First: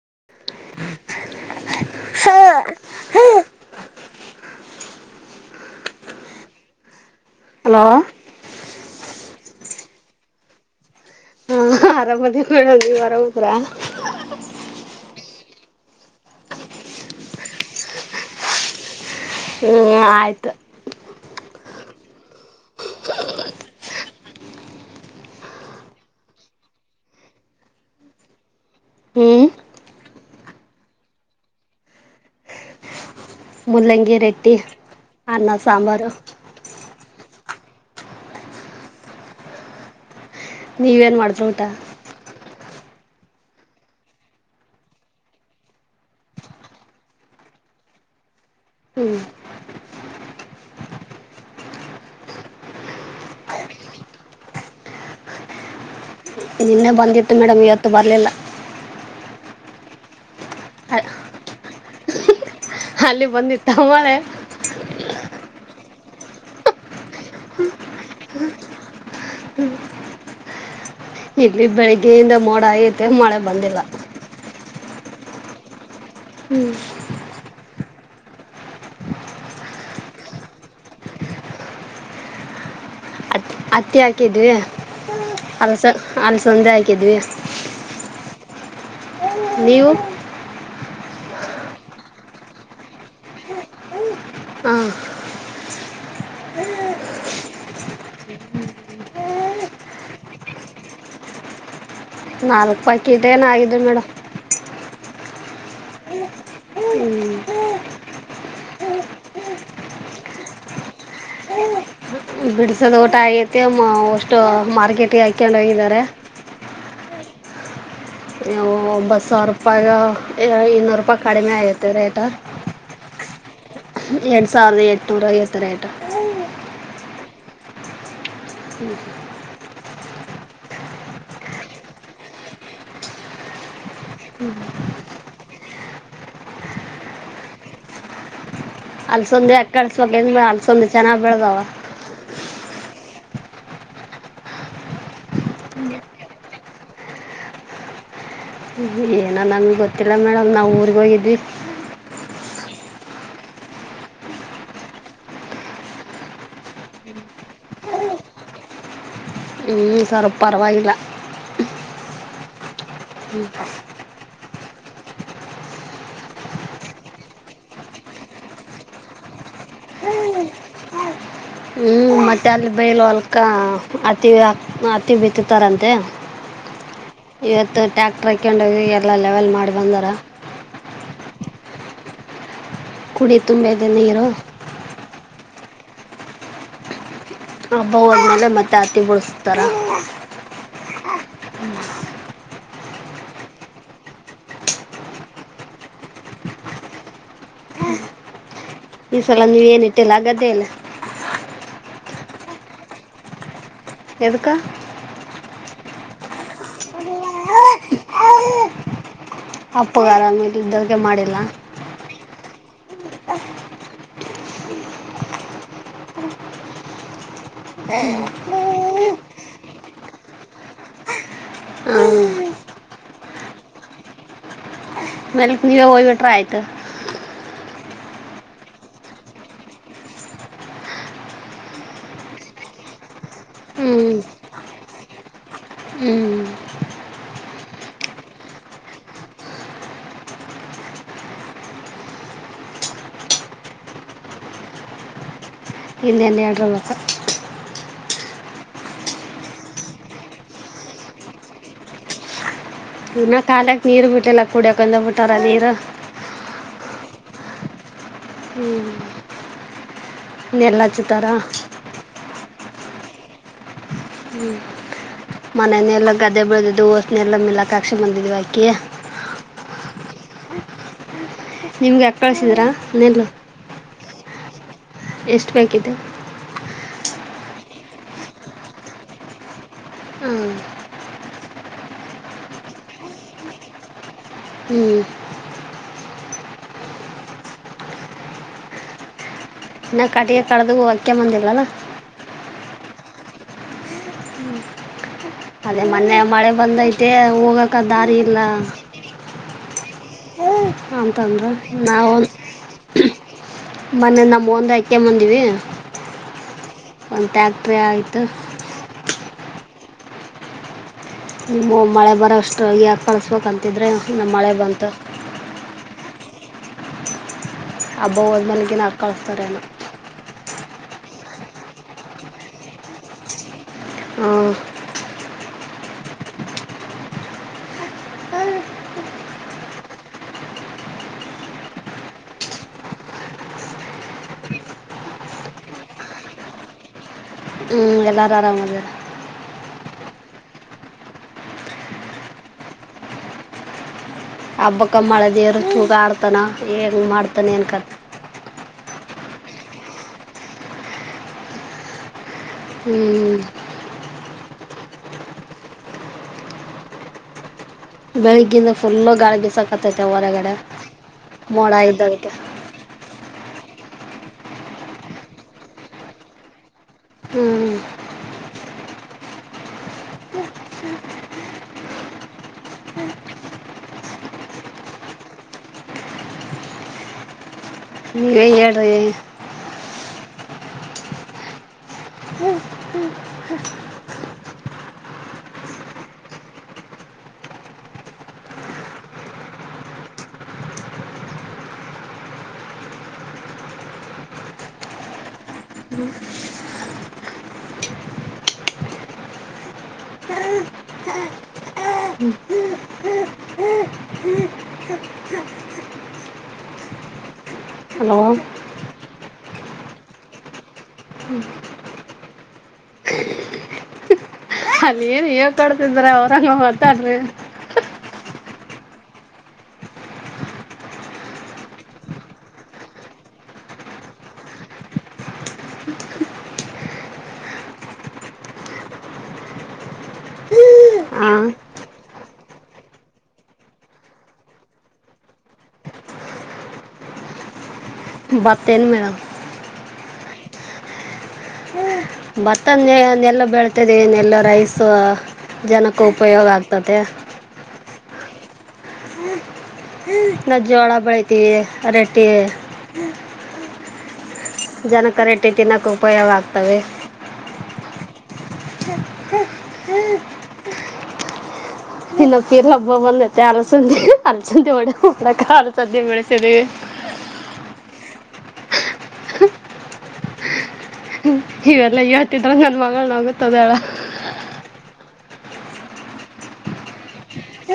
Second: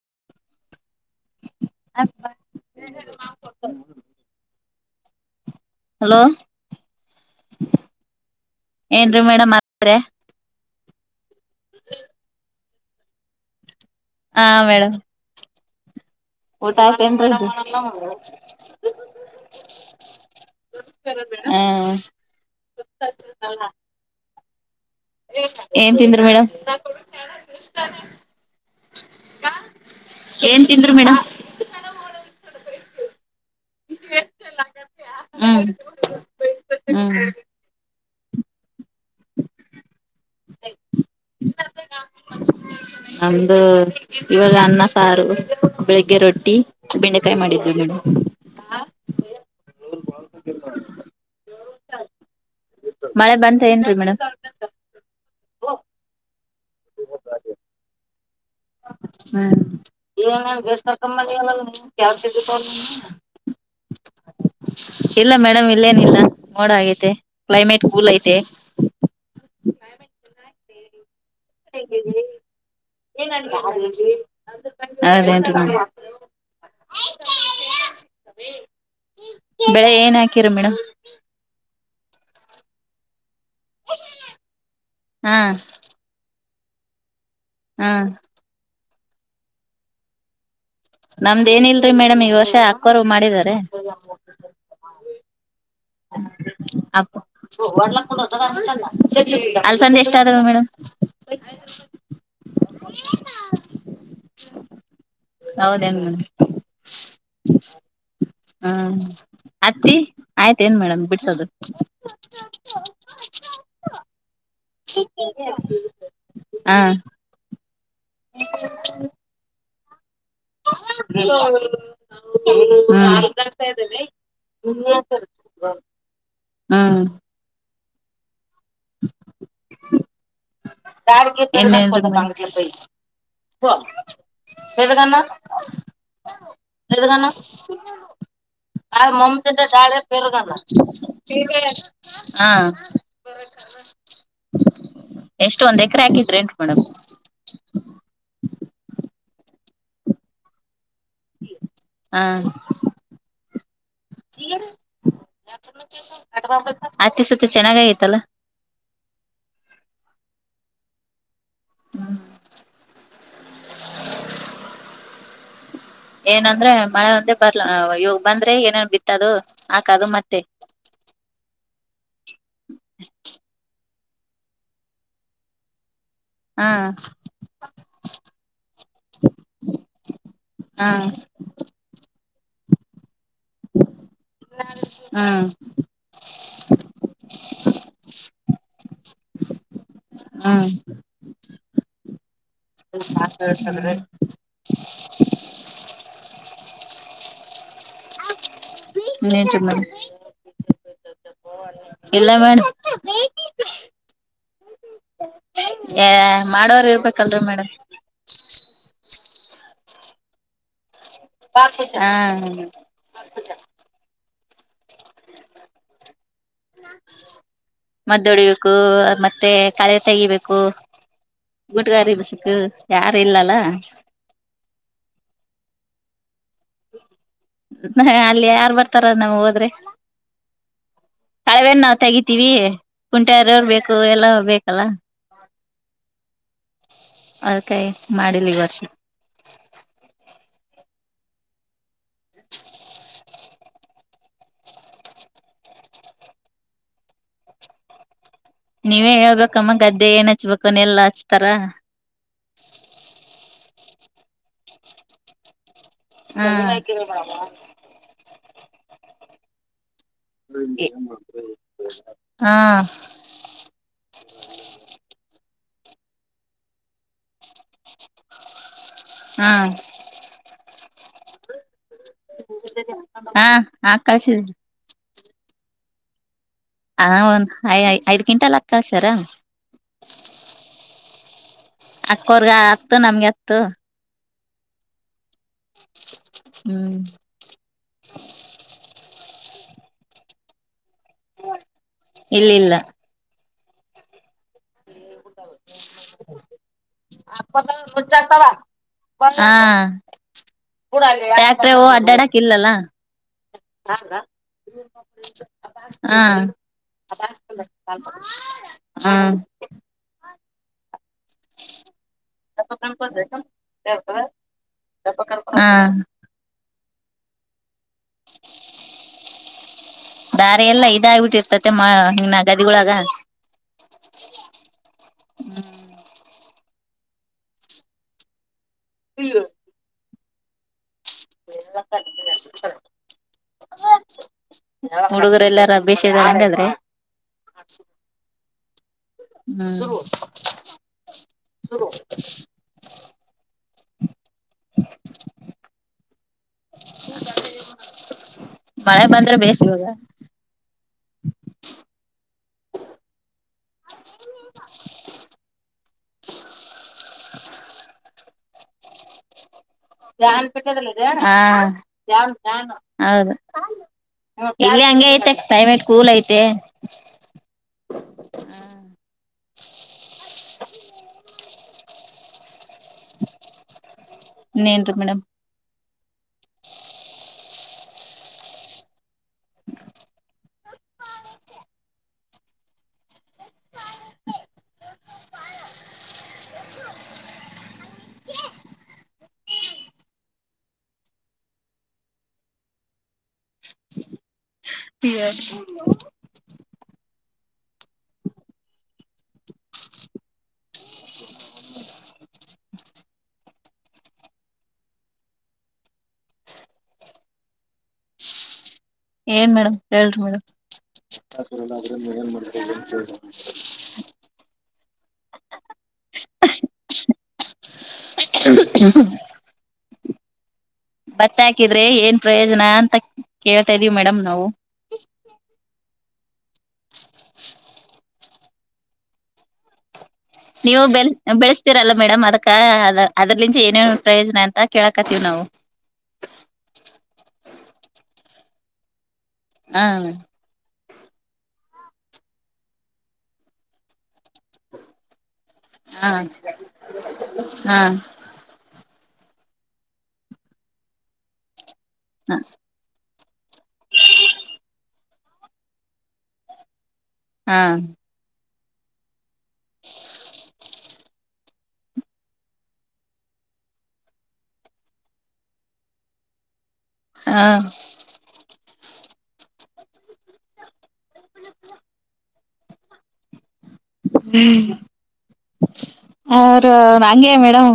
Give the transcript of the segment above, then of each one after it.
[inaudible] Hello. Hello ಏನ್ರಿ madam ಆರಾಮ್ ಇದೀರಾಯ್. ಆರಾಮ್ ಅದೀವಿ ನೋಡು ನೀವು ಆರಾಮ್ ಅದಿರ. ಹಾ ಮೇಡಮ್. ಊಟ ಆಯ್ತು ಎನ್ರಿ. ಹ್ಮ್ ಆಯ್ತು. ಹ್ಮ್. ಏನ್ ತಿಂದ್ರಿ ಮೇಡಮ್. ಹ್ಮ್ ಏನ್ ತಿಂದ್ರಿ ಮೇಡಮ್. ಮುಲ್ಲಂಗಿ ರೊಟ್ಟಿ ಅನ್ನ ಹ್ಮ್. ಸಾಂಬಾರು ಹ್ಮ್ ನೀವ ಏನ್ ಮಾಡಿದ್ರಿ ಊಟ. [inaudible] ನಮ್ದು ಇವಾಗ ಅನ್ನ ಸಾರು, ಬೆಳಿಗ್ಗೆ ರೊಟ್ಟಿ, ಬೆಂಡೆಕಾಯಿ ಮಾಡಿದ್ವಿ ಮೇಡಂ. ಹ್ಮ್. [inaudible] ಮಳೆ ಬಂತ ಏನ್ರಿ ಮೇಡಮ್. ನಿನ್ನೆ ಬಂದಿತ್ತು ಮೇಡಮ್ ಇವತ್ತು ಬರಲಿಲ್ಲ. [unintelligible] ಅಲ್ಲಿ ಬಂದಿತ್ತ ಮಳೆ ಇಲ್ಲ ಮೇಡಮ ಇ ಇಲ್ಲನಿಲ್ಲ ಮೋಡ ಆಗ್ಯತೆ. ಕ್ಲೈಮೇಟ್ ಕೂಲ್ ಐತೆ. ಇಲ್ಲಿ ಬೆಳಿಗ್ಗೆಯಿಂದ ಮೋಡ ಆಗ್ಯತೆ ಮಳೆ ಬಂದಿಲ್ಲ. ಹೌದ ಏನ್ರಿ ಮೇಡಮ್. ಹ್ಮ್. ಬೆಳೆ ಏನ್ ಹಾಕಿರ ಮೇಡಮ್. ಹತ್ ಹತ್ತಿ ಹಾಕಿದ್ವಿ ಹಾ ಅಲಸ ಅಲ್ಲಿಸಂದೆ ಹಾಕಿದ್ವಿ ಹಾ ನೀವು? ನಮ್ದ್ ಏನಿಲ್ರರಿ ಮೇಡಮ್ ಈ ವರ್ಷ ಆಕೋರು ಮಾಡಿದಿದ್ದಾರೆ. ಹಾ. [inaudible] ಅಲ್ಸಂದೆ ಎಷ್ಟ ಆದವ ಮೇಡಮ್. ನಾಲ್ಕು ಪಾಕೀಟ್ ಏನ ಆಗಿದವು ಮೇಡಮ್. ಹೌದ ಏನ್ ಮೇಡಮ್. ಹ್ಮ್ ಹತ್ತಿ ಆಯ್ತ ಏನ್ ಮೇಡಮ್ ಬಿಡ್ಸೋದು. ಬಿಡಿಸೋದ ಊಟ ಆಐತಿ ಅಷ್ಟು ಮಾರ್ಕೆಟ್ಿಗೆ ಹಾಕೊಂಡು ಹೋಗಿದ್ದಾರೆ ಹ ನೀ ಒಂಬತ್ತು ಸಾವಿರ ರೂಪಾಯ ಇನ್ನೂರು ರೂಪಾಯಿ ಕಡಿಮೆ ಆಐತೆ ಹ್ಮ್ ರೇಟ ಎರಡು ಸಾವಿರದ ಎನೂರು ಎತ್ತರ ಆಟು ಾರ್ ಎದಗನ್ನ ಎದಗನ್ನ ಆ ಅಲಸಂದೆ ಮಮ್ಮಿಂದ ಹಾಕಿ ಾರೆರುಗ ಕಳಿಸ್ಬೇಕಂದ್ರೆ ಅಲಸಂದೆ ಚೆನ್ನಾಗಿ ಬೆಳೆದಾವ ಹಾ ಬ ಎಷ್ಟ ಒಂದ್ ಎಕರೆ ಹಾಕಿದ್ರೆ ಎಂಟಟ್ ಮಾಡಕ್ ಏನೋ ನನಗೆ ಗೊತ್ತಿಲ್ಲ ಮೇಡಮ್ ನಾವು ಊರ್ರಿಗೆ ಹೋಗಿದ್ವಿ ಯ ಅತ್ತೆ ಸತಿ ಚೆನ್ನಾಗಾಗಿತಲ್ಲ ಹ್ಮ್ ಸರ್ ಪರವಾಗಿಲ್ಲ ಹ್ಮ ಹ್ಮ ಹ್ಮ್ ಏನಂದ್ರೆ ಮಳೆ ಒಂದೆ ಬರ್ಲ ಇವ ಬಂದ್ರೆ ಏನೇನ್ ಬಿತ್ತದು ಹಾಕದು ಮತ್ತೆ ಹ ಅತ್ತಿ ಹತ್ತಿ ಬಿತ್ತತಾರಂತೆ ಹಾ ಇವತ್ತು ಟ್ಯಾಕ್ಟರ್ ಹಾಕೊಂಡೋಗಿ ಎಲ್ಲಾ ಲೆವೆಲ್ ಮಾಡಿ ಬಂದಾರ ಹಾ ಕುಡಿ ತುಂಬದೆ ನೀರು ಹ್ಮ ಹಬ್ಬವಂದ ಮೇಲೆ ಮತ್ತೆ ಹತಿ ಬಿಡಿಸತಾರ ಹಾ ಹ ಹತ ಈ ನ್ರಿ ಸಲ ಮೇಡಮ್ ನೀವೇನ ಇಟ್ಟಿಲ್ಲ ಹಾಗಗದೇ ಇಲ್ಲ ಇಲ್ಲ ಮೇಡ್ ಎಕ್ಕ ಮಾಡವರ್ ಇರ್ಬೇಕಲ್ರರಿ ಮೇಡಮ್ ಅಪ್ಪುಗಾರ ಮೇಲೆ ಇದ್ದದಕ್ಕೆ ಮಾಡಿಲ್ಲ ಹ್ಮ ಮದ್ದ ಹೊಡಿಬೇಕು ಮತ್ತೆ ಮತ್ತೆ ಕಳೆ ತೆಗಿಬೇಕು ಹ್ಞೂ ಗುಟಗಾರಿ ಬಸಕ್ಕ ಯಾರು ಇಲ್ಲಲ್ಲ ಮಲ್ವ ಹೋಗ್ಬಿಟ್ರ ಆಯ್ತು ಹ ಅಲ್ಲಿ ಯಾರ್ ಬರ್ತಾರ ನಮ್ ಹೋದ್ರೆ ಕಳವೇನ್ ನಾವ್ ತೆಗಿತೀವಿ ಕುಂಟಾರವರು ಬೇಕು ಎಲ್ಲ ಬೇಕಲ್ಲ ಹ್ಮ್ ಅದ್ಕಾಯಿ ಮಾಡಿಲಿ ಈ ವರ್ಷ ಹ [inaudible] ಹಿಂದ ಅಂಡ ಆಡ್ರಲ್ಲಕ ನೀವೇ ಹೇಳ್ಬೇಕಮ್ಮ ಗದ್ದೆ ಏನ್ ಹಚ್ಬೇಕುನ್ನ ಎಲ್ಲ ಹಚ್ತಾರ ಇನ್ನ ಕಾಲಕ್ ನೀರ್ ಬಿಟ್ಟೆಲ್ಲ ಕುಡಿಯಕಂದ ಬಿಟ್ಟಾರ ನೀರು ಹ್ಮ ಹ್ಮ್ ನೆಲ್ಲಾಚ್ಚತಾರ ಹಾ ಮನನೆೆಲ್ಲ ಗದ್ದೆ ಬೆಳೆ್ದ ದೋಸ್ನೆ ಎಲ್ಲ ಮಿಲಾಕಾಕ್ಷಿ ಬಂದಿದ್ವಿಕಿ ಹಾ ನಿಮ್ಗೆ ಯಾಕೆ ಕಳಿಸಿದ್ರಾ ನೆಲ್ಲು ಹಾ ಆಕಶಿ ಎಷ್ಟು ಬೇಕಿದೆ ಹ ಒಂದ ಐ ಐದ್ ಗಿಂಟಲ್ಲಾ ಕಳ್ಸರ. ಹ್ಞೂ ಅಕ್ಕೋರ್ಗ ಅತ್ತು ನಮ್ಗೆ ಅತ್ತು ಹ್ಞೂ ಹ್ಮ್ ನಾ ಕಟಿಗೆ ಕಡ್ದ ಹ ಅಕ್ಕೆ ಬಂದಿಲ್ಲಲ್ಲ ಇಲ್ಲಿಲ್ಲ ಅದೇ ಮೊನ್ನೆ ಮಳೆ ಬಂದೈತೆ ಹೋಗಕ ದಾರಿ ಇಲ್ಲ ಹಾ ಅಂತಂದ್ರು [unintelligible] ನಾವು ಅಡ್ಡಾಡಕ್ ಇಲ್ಲಲ್ಲ ಮೊನ್ನೆ ನಮ್ಮ ಒಂದು ಹಾಕ್ಯಂಬಂದಿವಿ ಹಾ ಒಂದು ಟ್ಯಾಕ್ಟ್ರಿ ಆಯಿತು ಹ್ಮ ನೀಮ್ಮ ಮಳೆ ಬರೋಷ್ಟು ಯಕ ಕಳಿಸ್ಬೇಕಂತಿದ್ರೆ ನಮ್ಮ ಮಳೆ ಬಂತು ಹಾ ಅಬ್ಬಬದ ಮನಗೆ ನು ಕಳತಾರೇನು ದಾರೆ ಎಲ್ಲಾ ಇದ ಆಗಿಬಿಟ್ಟಿರ್ತತೆ ಮ ಗದಿಗಳಳಾಗ ಹ್ಮ್ ಹ್ಮ್ ಇಲ್ಲ ಹ ಹುಡುಗರು ಎಲ್ಲಾರ ಭೇಷಾರಂಗಾದ್ರೆ ಹ್ಮ ಎಲ್ಲಾರು ಆರಾಮ ಅದು ಹ್ಮ್ ಹಬ್ಬಕ್ಕಮ್ಮಳ ದೇವರು ಚೂಗ ಆಡ್ತಾನ ಹೆಂಗ ಮಾಡ್ತಾನೆ ಅನ್ಕತ್ತ ಮಳೆ ಬಂದ್ರೆ ಬೇಸಿಗೆ ಹೋಗ ಹ್ಮ್ ಬೆಳಿಗಿಂದ ಫುಲ್ ಗಾಡಿಗೆ ಸ ಹ ಇದ್ದದಕ್ಕೆ ಹೌದು ಇಲ್ಲಿ ಹಂಗೆ ಐತೆ ಕ್ಲೈಮೇಟ್ ಕೂಲ್ ಐತೆ ಹ್ಮ್ ಹ್ಮ ಹ್ಮ್ ನೇನು ರಿ ಮೇಡಮ್ ನೀವೇ ಹೇಳ್ ರೀ [inaudible] [unintelligible] ಹಲೋ ಏನ್ ಮೇಡಮ್ ಹೇಳ್ರಿ ಮೇಡಮ್ ಆ ತರ ಮ ಮಾಡ [unintelligible] ಅಲ್ಲಿ ಏನ್ ಹೇಗ್ ಕೊಡ್ತಿದ್ರ ಅವ್ರಲ್ ಮಾತಾಡ್ರಿ [unintelligible] ಬತ್ತ ಹಾಕಿದ್ರೆ ಏನ್ ಪ್ರಯೋಜನ ಅಂತ ಕೇಳ್ತಾ ಇದೀವಿ ಮೇಡಮ್ ನಾವು ನೀವು ಬೆ ಹಾ ಬೆಳಸ್ತಿರಲ್ಲ ಮೇಡಮ್ ಅದಕ್ಕ ಅದ್ರಲಿಂ ಏನೇ ಪ್ರಯೋಜನ ಅಂತ ಕೇಳಕತ್ತೀವಿ ನಾವು [inaudible] ಬತ್ತೇನು ಮೇಡಂ. ಹ್ಮ ಭತ್ತ ನೆಲ್ಲ ಬೆಳತದೆನ್ನೆಲ್ಲ ರೈಸು. ಜನಕ್ಕೂ ಹ ಉಪಯೋಗ ಆಗ್ತದೆ. ಹ ನ ಜೋಳ ಬೆಳತೀವಿ ರೆಟ್ಟಿ ಜನಕ ರೇಟ್ಟಿ ತಿನ್ನೋಕ ಉಪಯೋಗ ಆಗ್ತವೆ ಹಾ [inaudible] ಇನ್ನಕಿರ ಹಬ್ಬ ಮ ಎತ್ತ ಆಲ ಆಲ ಒಡಕ ಬೆಳಸಿದವೆ [unintelligible] ಹಾ ಇವೆಲ್ಲಾ ಹೇಳ್ತಿದ್ರ ನನ್ ಮಗಳನ ಆಗುತ್ತದ ಹ್ಮ್ ಅವ ಅಂಗೆ ಮೇಡಮ್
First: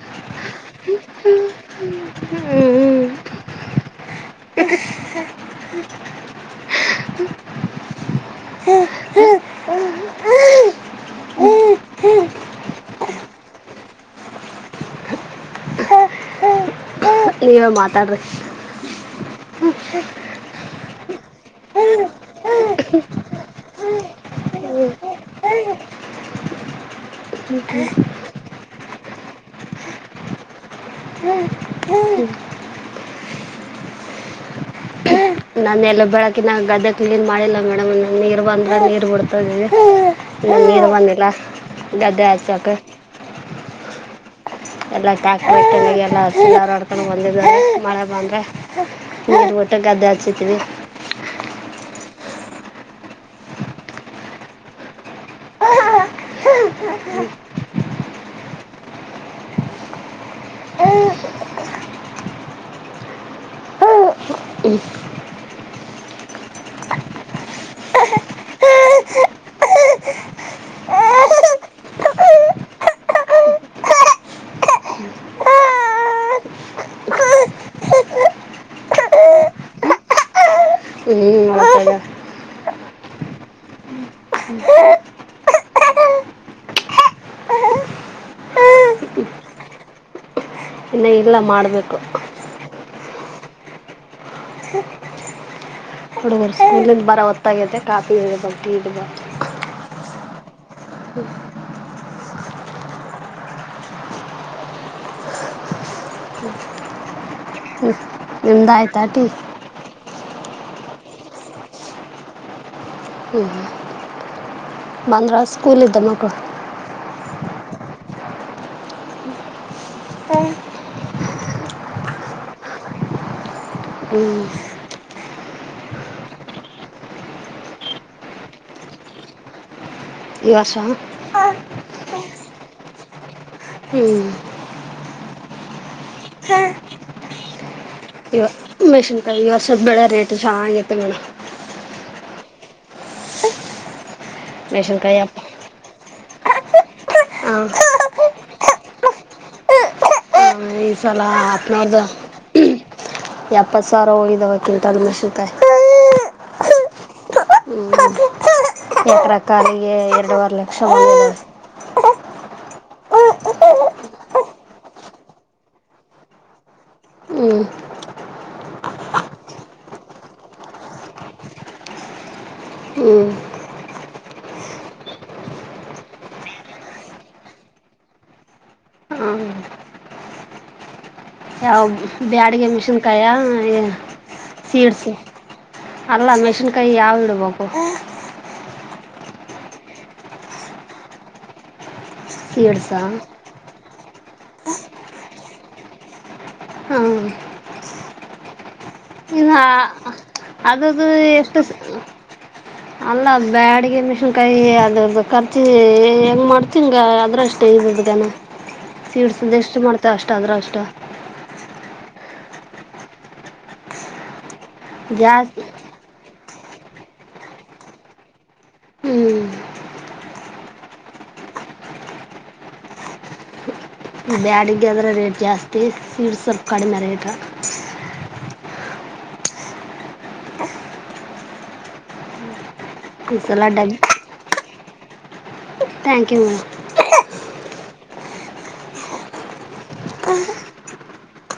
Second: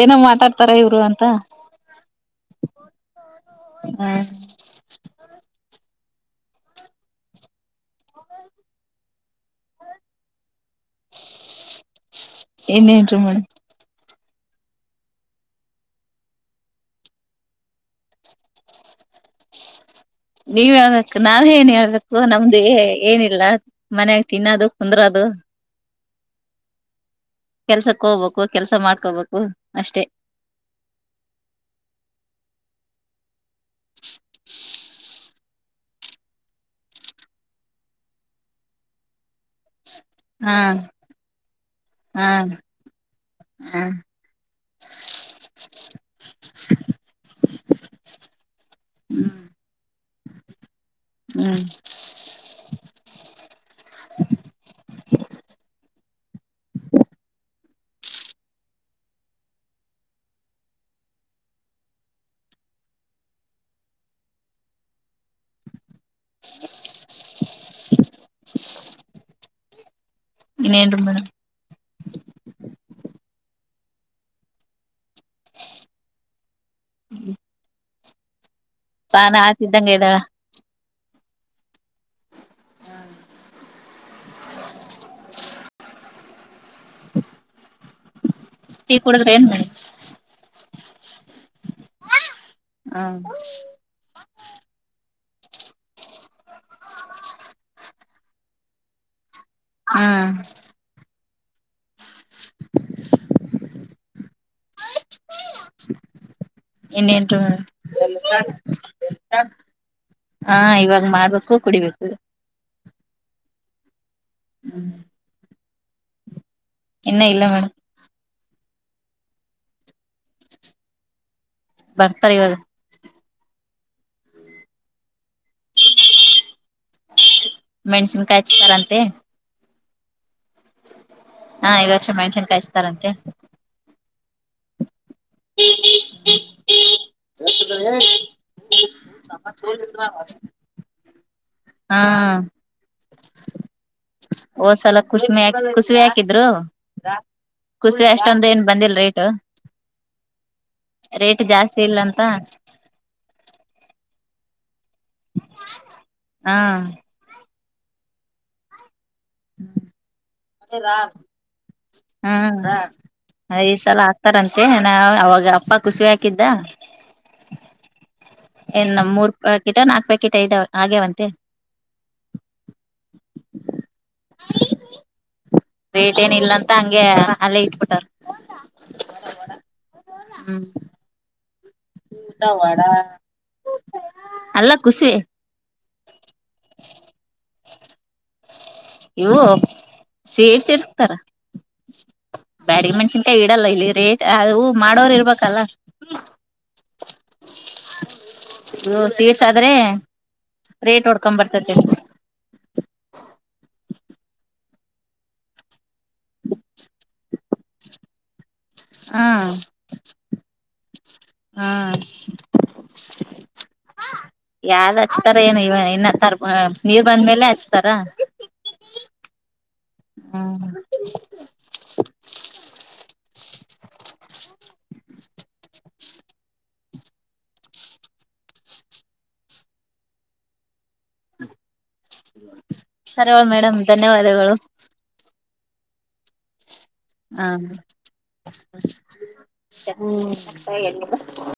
ಏನು ಮಾತಾಡ್ತಾರ ಇವ್ರು ಅಂತ ಹಾ ಏನ್ ಏನ್ರಿ ಮೇಡಮ್ ನೀವೇ ಮಾತಾಡ್ರಿ. [unintelligible] ನೀವ್ ಹೇಳ್ಬೇಕು ನಾನ ಏನ್ ಹೇಳ್ಬೇಕು ನಮ್ದು ಏನಿಲ್ಲ. ಮನ್ಯಾಗ ತಿನ್ನೋದು ಕುಂದ್ರದು. ಕೆಲ್ಸಕ್ ಹೋಗ್ಬೇಕು ಕೆಲ್ಸ ಮಾಡ್ಕೋಬೇಕು ಅಷ್ಟೆ. ಹ್ಮ್ ಹ್ಮ್. ನಾನ ಎಲ್ಲ ಬೆಳಕಿನ ಗದ್ದೆ ಕ್ಲೀನ್ ಮಾಡಿಲ್ಲ ಮೇಡಮ್ ನೀರ್ ಬಂದ್ರೆ ನೀರ್ ಬಿಡ್ತದಿ. [inaudible] ಹಾ ನನ್ನ ದು ಬಂದಿಲ್ಲ ಗದ್ದೆ ಆಚಾಕ. ಹಾ ಎಲ್ಲ ಕಾಕ ಎಲ್ಲಾಾರಾಡ್ಕೊಂಡ ಬಂದಿದ್ದಾರೆ ಮಳೆ ಬಂದ್ರ. ಹ್ಮ್ ರು ಬಟ್ಟೆ ಗಾದೆ ಅಚೂತಿ ವಿ. [inaudible] [inaudible] ಇನ್ನೇನ್ರೀ ಮೇಡಂ. ಹ್ಞೂ ಪಾನ ಆಸಿದ್ದಂಗಗೆ ಇದ್ದಳ. ಹ್ಮ ಟೀ ಕುಡಿದ್ರೆ ಏನ್ ಮಾಡಿ. ಇನ್ನ ಇಲ್ಲ ಮಾಡಬೇಕು. ಹಾ. ಹಡುಗರುಕ ಇಲ್ಲಿಂದ ಬರೋ ಒತ್ತಾಗೈತೆ ಕಾಫಿ ಇಡಬು ಟಿ ಇಡ್ಬು. ಹಾ ಇನ್ನೇನ್ರೀ ನಿಮ್ದು ಆಯ್ತಾ ಟೀ ಮೇಡಂ. ಹಾ ಇವಾಗ ಮಾಡ್ಬೇಕು ಕುಡಿಬೇಕು. ಹ್ಮ ಹ್ಮ್ ಬಂದ್ರ ಸ್ಕೂಲ್ ಇದ್ದ ಮಕ. ಇನ್ನ ಇಲ್ಲ ಮೇಡಮ್. ಬರ್ತಾರೆ ಇವಾಗ. ಹ್ಞೂ ಮೆಣಸನ್ ಕಾಯ ಹಚ್ಚಿದರಂತೆ. ಇವಸ. ಹಾ ಈ ವರ್ಷ ಮೆಣಟನ್ ಕಾಯಿಸಸ್ತಾರಂತೆ. ಹ್ಮ್. ಹ್ಮ್ ಹ್ಮ. [unintelligible] ಇ ಮಷನ್ಕಾಯ ವಸ ಬಳ ರೇಟ್ ಸತ್ತುಗ. ಹಾ ಹೋದ್ಸಲ ಮೆಣಸಿನ್ಕಾಯಿ ಅಪ್ಪ ಕುಸವಿ ಕುಸಿವಿ ಹಾಕಿದ್ರು ಹಾಂ ಕುಸಿವ ಅಷ್ಟೊಂದ ನ್. ಬಂದಿಲ್ ರೇಟ್. ಈ ಸಲ ರೇಟ್ ಜಾಸ್ತಿ ಹತ್ನೋದ. ಇಲ್ಲ ಅಂತ ಎಪ್ಪತ್ತು ಸಾವಿರ ಹೋಗಿದ್ದಾವಕ್ಕಿಂತಲ್ ಮಷತಾಯ. ಹಾ [unintelligible] ಹ್ಞ ಎಕರ ಕಾಲಿಗೆ ಎರಡೂುವರೆ ಲಕ್ಷ ಮಂದ. ಹ್ಮಾ. ಈ ಸಲ ಹಾಕ್ತಾರಂತೆ ನ ಅವಾಗ ಅಪ್ಪ ಖುಷಿ ಹಾಕಿದ್ದ ಹ್ಮ್ ಏನ್ ನಮ ಮೂರ್ ಪ್ಯಾಕೆಟ್ ನಾಕ್ ಪ್ಯಾಕೆಟ್ ಐದವಂತೆ ಹ್ಮ. ರೇಟ್ ಏನ ಇಲ್ಲ ಅಂತ ಹಂಗೆ ಅಲ್ಲೇ ಇಟ್ಬಿಟ್ಟಾರ. ಹಾಂ ಹ್ಮ್. ಯಾವ ಬ್ಯಾಡಿಗೆ ಮಿಷಿನ್ಕಾಯ ಅಲ್ಲ ಸೀಡ್ಸ್. ಕುಸುವೆ ಅಲ್ಲ ಮೆಷಿನ್ಕಾಯಿ ಯಾವ್ ಇಡ್ಬೇಕು. ಇವು ಸೇಡ್ಸೇಡ್ಸ್ತಾರ. ಬ್ಯಾಡಿಗೆ ಸೀಡ್ಸಾ ಮಣಷಿನ್ಕಾಯ ಇಡಲ್ಲ ಇಲ್ಲಿರಿ. ಅದು ಮಾಡೋರ್ ಇರ್ಬೇಕಲ್ಲ. ಹಾಂ ಸೀಡ್ಸ್ ಇಲ್ಲ ಆದ್ರೆ ಅದದು ರೇಟ್ ಹೊಡ್ಕೊಂಡ್ ಎಷ್ಟು ಬರ್ತತಿ ಅಲ್ಲದು. ಬ್ಯಾಡಿಗೆ ಮೆಣಸಿನಕಾಯಿ ಅದರದ ಖರ್ಚಿ ಹೆಂಗ್ ಮಾಡ್ತಂಗ ಅದ್ರಷ್ಟೇ ಇದ ಗನ ಸೀಡ್ಸ್ ಹ್ಮ್ ಅಂದ ಎಷ್ಟು ಮಾಡ್ತಾರ ಅಷ್ಟ ಅಂದ್ರ ಅಷ್ಟ ಯದ್ ಹಚ್ತಾರ ಏನು ಜಾಸ್ತಿ ಇವ ಇನ್ನ ತರ್ ಹ ನೀರ್ ಬಂದ್ಮೇಲೆ ಹಚ್ಚತರ ಹ್ಮ [inaudible] ಬ್ಯಾಡಿಗೆ ಅದ್ರ ರೇಟ್ ಜಾಸ್ತಿ ಸಿಡ್ಸ್ ಸ್ವಲ್ಪ ಕಡಿಮೆ ರೇಟ್ ಈ ಸರಿವಳ ಸಲ ಮೇಡಮ್ ಡಬ್ ಧನ್ಯವಾದಗಳು ಥ್ಯಾಂಕ್ ಯು ಮ್ಯಾಮ್ ಹ್ಮ ಎ [unintelligible]